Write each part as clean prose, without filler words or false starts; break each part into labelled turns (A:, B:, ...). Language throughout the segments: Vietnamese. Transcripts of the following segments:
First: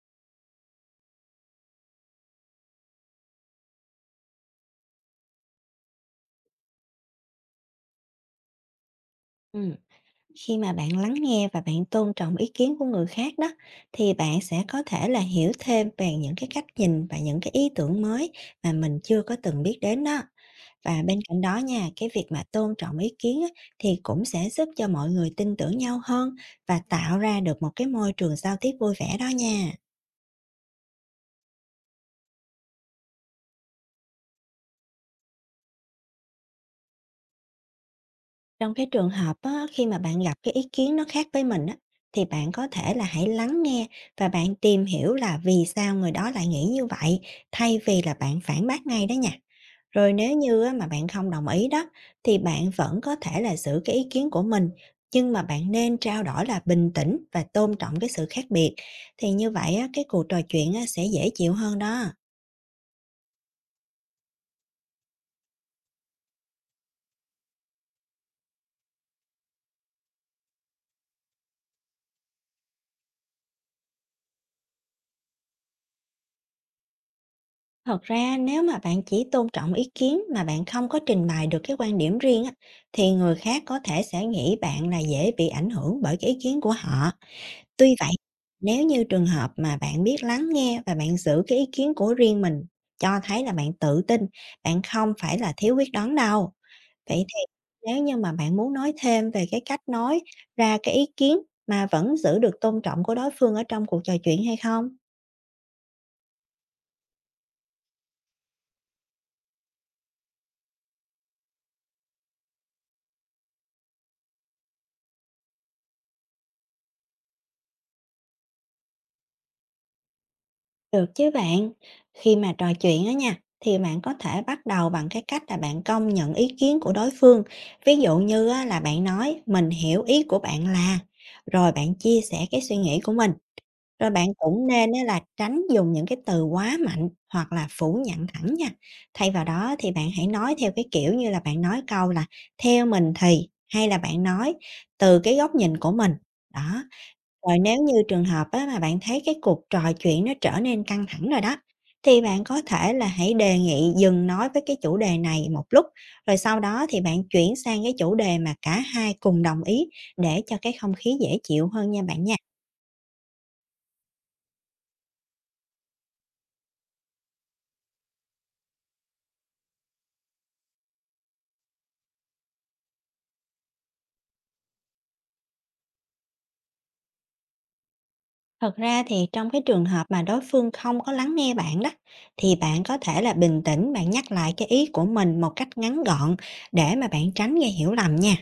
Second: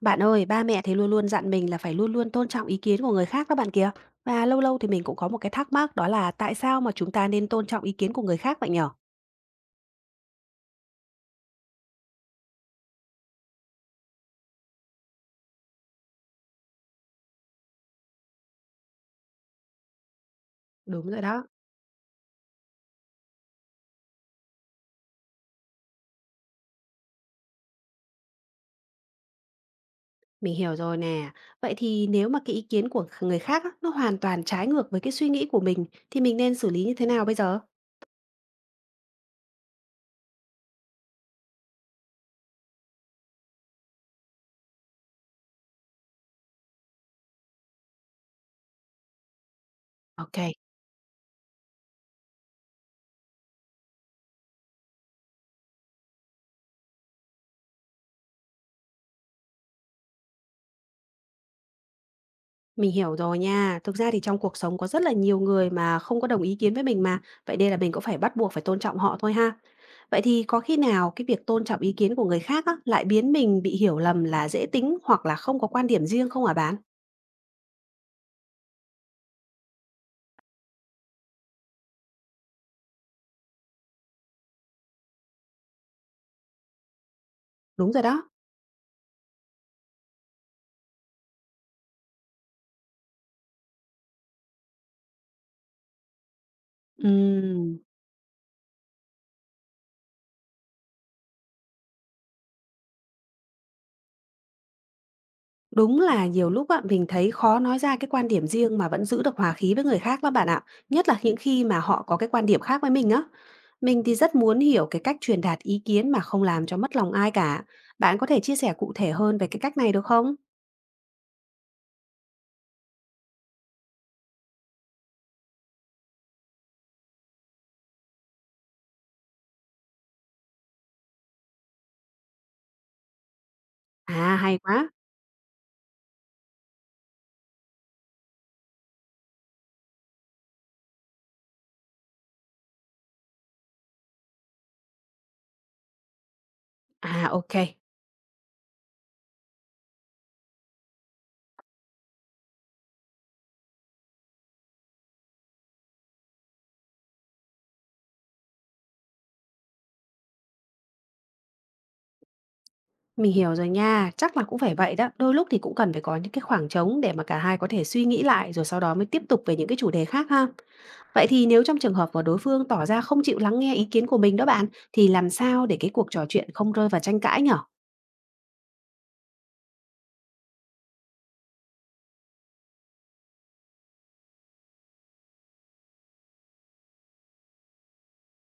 A: Bạn ơi, ba mẹ thì luôn luôn dặn mình là phải luôn luôn tôn trọng ý kiến của người khác đó bạn kìa. Và lâu lâu thì mình cũng có một cái thắc mắc đó là tại sao mà chúng ta nên tôn trọng ý kiến của người khác vậy nhở?
B: Ừm, khi mà bạn lắng nghe và bạn tôn trọng ý kiến của người khác đó thì bạn sẽ có thể là hiểu thêm về những cái cách nhìn và những cái ý tưởng mới mà mình chưa có từng biết đến đó. Và
A: Đúng
B: bên
A: rồi
B: cạnh
A: đó,
B: đó nha, cái việc mà tôn trọng ý kiến á, thì cũng sẽ giúp cho mọi người tin tưởng nhau hơn và tạo ra được một cái môi trường giao tiếp vui vẻ đó nha.
A: mình hiểu rồi nè. Vậy thì nếu mà cái ý kiến của người khác á, nó hoàn toàn trái ngược với cái suy nghĩ của mình thì mình nên xử lý như thế nào bây giờ?
B: Trong cái trường hợp á, khi mà bạn gặp cái ý kiến nó khác với mình á, thì bạn có thể là hãy lắng nghe và bạn tìm hiểu là vì sao người đó lại nghĩ như vậy, thay vì là bạn phản bác ngay đó nha. Rồi nếu
A: Ok.
B: như á, mà bạn không đồng ý đó, thì bạn vẫn có thể là giữ cái ý kiến của mình, nhưng mà bạn nên trao đổi là bình tĩnh và tôn trọng cái sự khác biệt. Thì như vậy á, cái cuộc trò chuyện á, sẽ dễ chịu hơn đó.
A: Mình hiểu rồi nha. Thực ra thì trong cuộc sống có rất là nhiều người mà không có đồng ý kiến với mình mà, vậy nên là mình cũng phải bắt buộc phải tôn trọng họ thôi ha. Vậy thì có khi nào cái việc tôn trọng ý kiến của người khác á, lại biến mình bị hiểu lầm là dễ tính hoặc là không có quan điểm riêng không hả bạn?
B: Thật ra nếu mà bạn chỉ tôn trọng ý kiến mà bạn không có trình bày được cái quan điểm riêng á, thì người khác có thể sẽ nghĩ bạn là dễ bị ảnh hưởng bởi cái ý kiến của họ.
A: Đúng
B: Tuy
A: rồi
B: vậy,
A: đó.
B: nếu như trường hợp mà bạn biết lắng nghe và bạn giữ cái ý kiến của riêng mình, cho thấy là bạn tự tin, bạn không phải là thiếu quyết đoán đâu. Vậy thì
A: Ừm.
B: nếu như mà bạn muốn nói thêm về cái cách nói ra cái ý kiến mà vẫn giữ được tôn trọng của đối phương ở trong cuộc trò chuyện hay không?
A: Đúng là nhiều lúc á, mình thấy khó nói ra cái quan điểm riêng mà vẫn giữ được hòa khí với người khác lắm bạn ạ, nhất là những khi mà họ có cái quan điểm khác với mình á. Mình thì rất muốn hiểu cái cách truyền đạt ý kiến mà không làm cho mất lòng ai cả. Bạn có thể chia sẻ cụ thể hơn về cái cách này được không?
B: Được chứ bạn. Khi mà trò chuyện á nha, thì bạn có thể bắt đầu bằng cái cách là bạn công nhận ý kiến của đối phương. Ví dụ như á, là bạn nói mình hiểu ý của bạn là, rồi bạn chia sẻ cái suy nghĩ của mình. Rồi bạn
A: À, hay
B: cũng
A: quá.
B: nên á, là tránh dùng những cái từ quá mạnh hoặc là phủ nhận thẳng nha. Thay vào đó thì bạn hãy nói theo cái kiểu như là bạn nói câu là theo mình thì hay là bạn nói từ cái góc nhìn của mình. Đó,
A: À,
B: rồi
A: ok.
B: nếu như trường hợp á, mà bạn thấy cái cuộc trò chuyện nó trở nên căng thẳng rồi đó, thì bạn có thể là hãy đề nghị dừng nói với cái chủ đề này một lúc, rồi sau đó thì bạn chuyển sang cái chủ đề mà cả hai cùng đồng ý để cho cái không khí dễ chịu hơn nha bạn nha.
A: Mình hiểu rồi nha, chắc là cũng phải vậy đó. Đôi lúc thì cũng cần phải có những cái khoảng trống để mà cả hai có thể suy nghĩ lại rồi sau đó mới tiếp tục về những cái chủ đề khác ha. Vậy thì nếu trong trường hợp mà đối phương tỏ ra không chịu lắng nghe ý kiến của mình đó bạn, thì làm sao để cái cuộc trò chuyện không rơi vào tranh cãi nhở?
B: Thật ra thì trong cái trường hợp mà đối phương không có lắng nghe bạn đó, thì bạn có thể là bình tĩnh, bạn nhắc lại cái ý của mình một cách ngắn gọn để mà bạn tránh gây hiểu lầm nha.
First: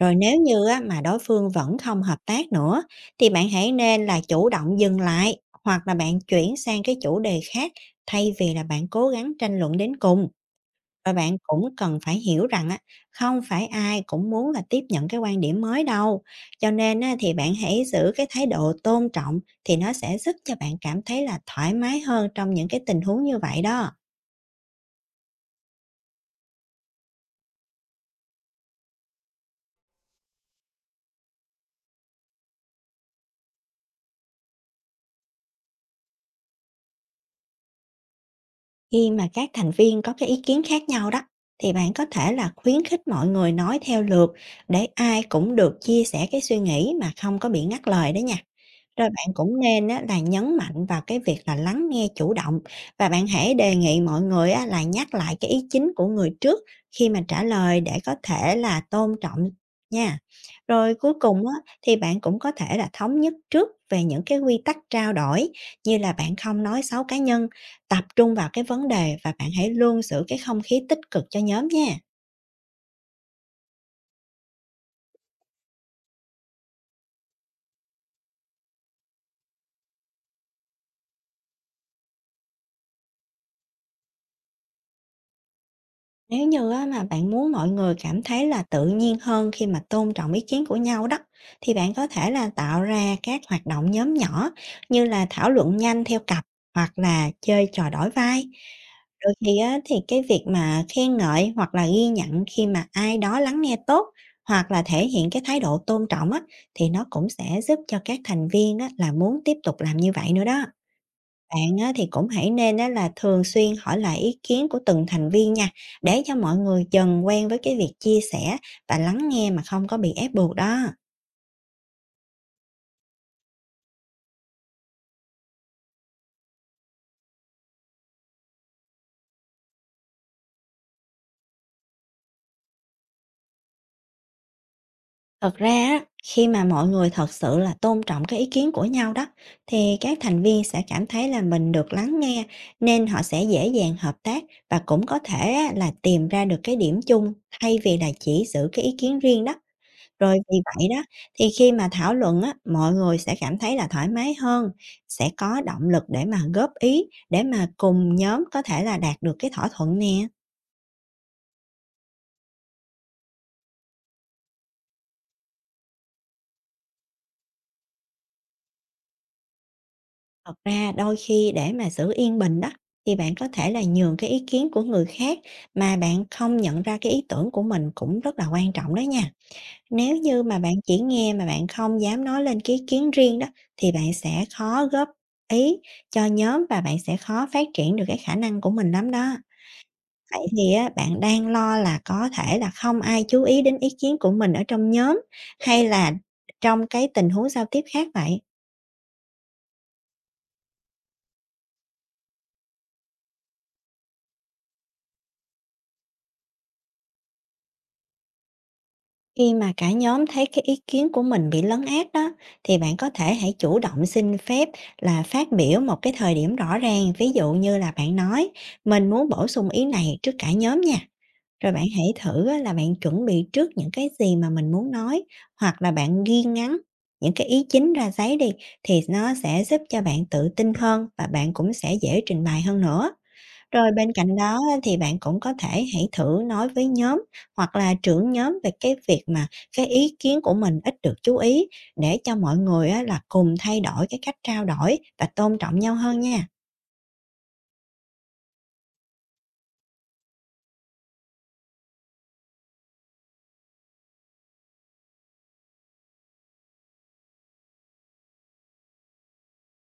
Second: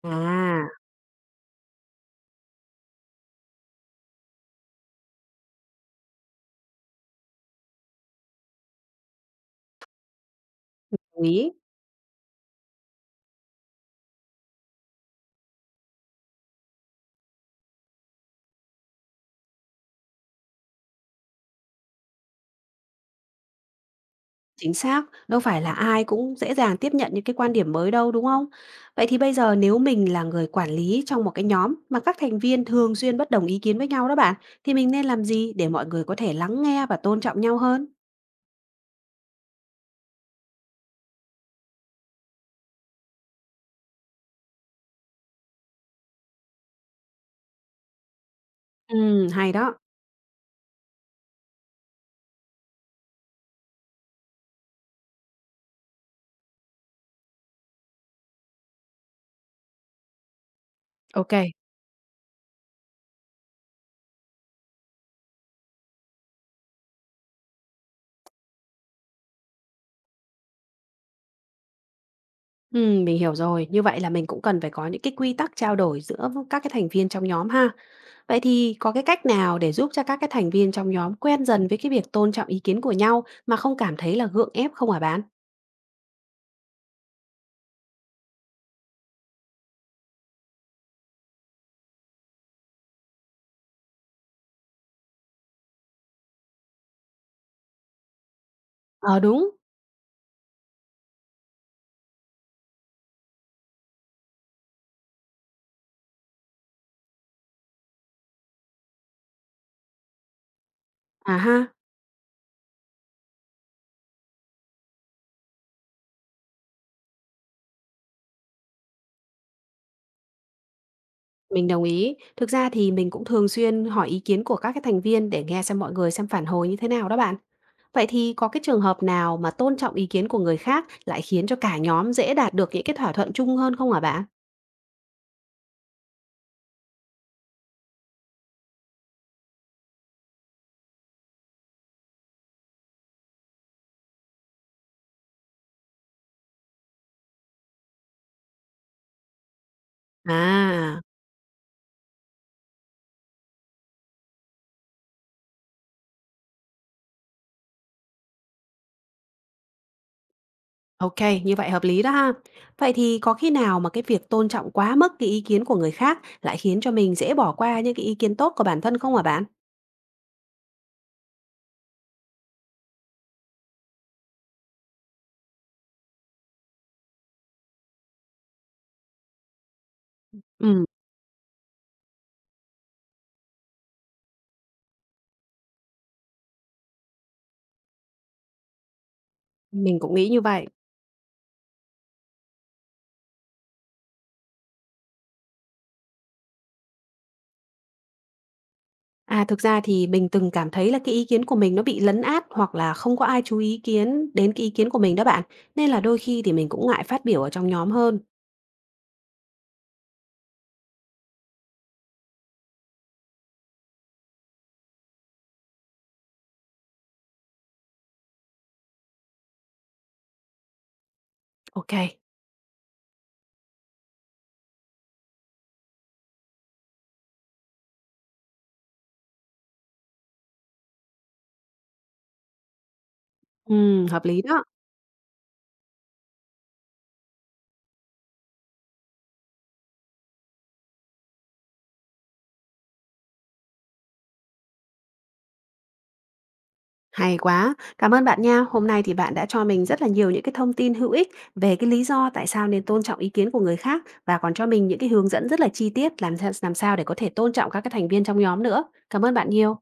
B: Rồi nếu như
A: À,
B: á, mà đối phương vẫn không hợp tác nữa thì bạn hãy nên là chủ động dừng lại hoặc là bạn chuyển sang cái chủ đề khác thay vì là bạn cố gắng tranh luận đến cùng. Và
A: đồng
B: bạn
A: ý.
B: cũng cần phải hiểu rằng á, không phải ai cũng muốn là tiếp nhận cái quan điểm mới đâu. Cho nên á, thì bạn hãy giữ cái thái độ tôn trọng thì nó sẽ giúp cho bạn cảm thấy là thoải mái hơn trong những cái tình huống như vậy đó.
A: Chính xác, đâu phải là ai cũng dễ dàng tiếp nhận những cái quan điểm mới đâu đúng không? Vậy thì bây giờ nếu mình là người quản lý trong một cái nhóm mà các thành viên thường xuyên bất đồng ý kiến với nhau đó bạn, thì mình nên làm gì để mọi người có thể lắng nghe và tôn trọng nhau hơn?
B: Khi mà các thành viên có cái ý kiến khác nhau đó, thì bạn có thể là khuyến khích mọi người nói theo lượt để ai cũng được chia sẻ cái suy nghĩ mà không có bị ngắt lời đó nha. Rồi bạn
A: Hay
B: cũng
A: đó.
B: nên á, là nhấn mạnh vào cái việc là lắng nghe chủ động và bạn hãy đề nghị mọi người á, là nhắc lại cái ý chính của người trước khi mà trả lời để có thể là tôn trọng nha. Rồi cuối
A: Ok.
B: cùng á, thì bạn cũng có thể là thống nhất trước về những cái quy tắc trao đổi như là bạn không nói xấu cá nhân, tập trung vào cái vấn đề và bạn hãy luôn giữ cái không khí tích cực cho nhóm nha.
A: Mình hiểu rồi. Như vậy là mình cũng cần phải có những cái quy tắc trao đổi giữa với các cái thành viên trong nhóm ha. Vậy thì có cái cách nào để giúp cho các cái thành viên trong nhóm quen dần với cái việc tôn trọng ý kiến của nhau mà không cảm thấy là gượng ép không hả bạn?
B: Nếu như á, mà bạn muốn mọi người cảm thấy là tự nhiên hơn khi mà tôn trọng ý kiến của nhau đó, thì bạn có thể là tạo ra các hoạt động nhóm nhỏ như là thảo luận nhanh theo cặp hoặc là chơi trò đổi vai.
A: Ờ,
B: Đôi
A: đúng.
B: khi á, thì cái việc mà khen ngợi hoặc là ghi nhận khi mà ai đó lắng nghe tốt hoặc là thể hiện cái thái độ tôn trọng á, thì nó cũng sẽ giúp cho các thành viên á, là muốn tiếp tục làm như vậy nữa đó.
A: À ha,
B: Bạn á, thì cũng hãy nên á, là thường xuyên hỏi lại ý kiến của từng thành viên nha, để cho mọi người dần quen với cái việc chia sẻ và lắng nghe mà không có bị ép buộc đó.
A: mình đồng ý. Thực ra thì mình cũng thường xuyên hỏi ý kiến của các cái thành viên để nghe xem mọi người xem phản hồi như thế nào đó bạn. Vậy thì có cái trường hợp nào mà tôn trọng ý kiến của người khác lại khiến cho cả nhóm dễ đạt được những cái thỏa thuận chung hơn không hả bạn?
B: Thật ra á, khi mà mọi người thật sự là tôn trọng cái ý kiến của nhau đó, thì các thành viên sẽ cảm thấy là mình được lắng nghe, nên họ sẽ dễ dàng hợp tác và cũng có thể á, là tìm ra được cái điểm chung thay vì là chỉ giữ cái ý kiến riêng đó. Rồi vì vậy
A: À.
B: đó, thì khi mà thảo luận á, mọi người sẽ cảm thấy là thoải mái hơn, sẽ có động lực để mà góp ý, để mà cùng nhóm có thể là đạt được cái thỏa thuận nè.
A: OK, như vậy hợp lý đó ha. Vậy thì có khi nào mà cái việc tôn trọng quá mức cái ý kiến của người khác lại khiến cho mình dễ bỏ qua những cái ý kiến tốt của bản thân không hả bạn?
B: Thật ra đôi khi để mà giữ yên bình đó, thì bạn có thể là nhường cái ý kiến của người khác mà bạn không nhận ra cái ý tưởng của mình cũng rất là quan trọng đó nha. Nếu như mà bạn
A: Ừ,
B: chỉ nghe mà bạn không dám nói lên cái ý kiến riêng đó, thì bạn sẽ khó góp ý cho nhóm và bạn sẽ khó phát triển được cái khả năng của mình lắm đó.
A: mình cũng nghĩ như
B: Vậy
A: vậy.
B: thì á, bạn đang lo là có thể là không ai chú ý đến ý kiến của mình ở trong nhóm, hay là trong cái tình huống giao tiếp khác vậy?
A: À, thực ra thì mình từng cảm thấy là cái ý kiến của mình nó bị lấn át hoặc là không có ai chú ý kiến đến cái ý kiến của mình đó bạn. Nên là đôi khi thì mình cũng ngại phát biểu ở trong nhóm hơn.
B: Khi mà cả nhóm thấy cái ý kiến của mình bị lấn át đó, thì bạn có thể hãy chủ động xin phép là phát biểu một cái thời điểm rõ ràng, ví dụ như là bạn nói: "Mình muốn bổ sung ý này trước cả nhóm nha." Rồi bạn hãy
A: OK,
B: thử á, là bạn chuẩn bị trước những cái gì mà mình muốn nói hoặc là bạn ghi ngắn những cái ý chính ra giấy đi thì nó sẽ giúp cho bạn tự tin hơn và bạn cũng sẽ dễ trình bày hơn nữa. Rồi bên
A: hợp
B: cạnh
A: lý
B: đó
A: đó.
B: á, thì bạn cũng có thể hãy thử nói với nhóm hoặc là trưởng nhóm về cái việc mà cái ý kiến của mình ít được chú ý để cho mọi người á, là cùng thay đổi cái cách trao đổi và tôn trọng nhau hơn nha.
A: Hay quá! Cảm ơn bạn nha. Hôm nay thì bạn đã cho mình rất là nhiều những cái thông tin hữu ích về cái lý do tại sao nên tôn trọng ý kiến của người khác và còn cho mình những cái hướng dẫn rất là chi tiết làm sao để có thể tôn trọng các cái thành viên trong nhóm nữa. Cảm ơn bạn nhiều.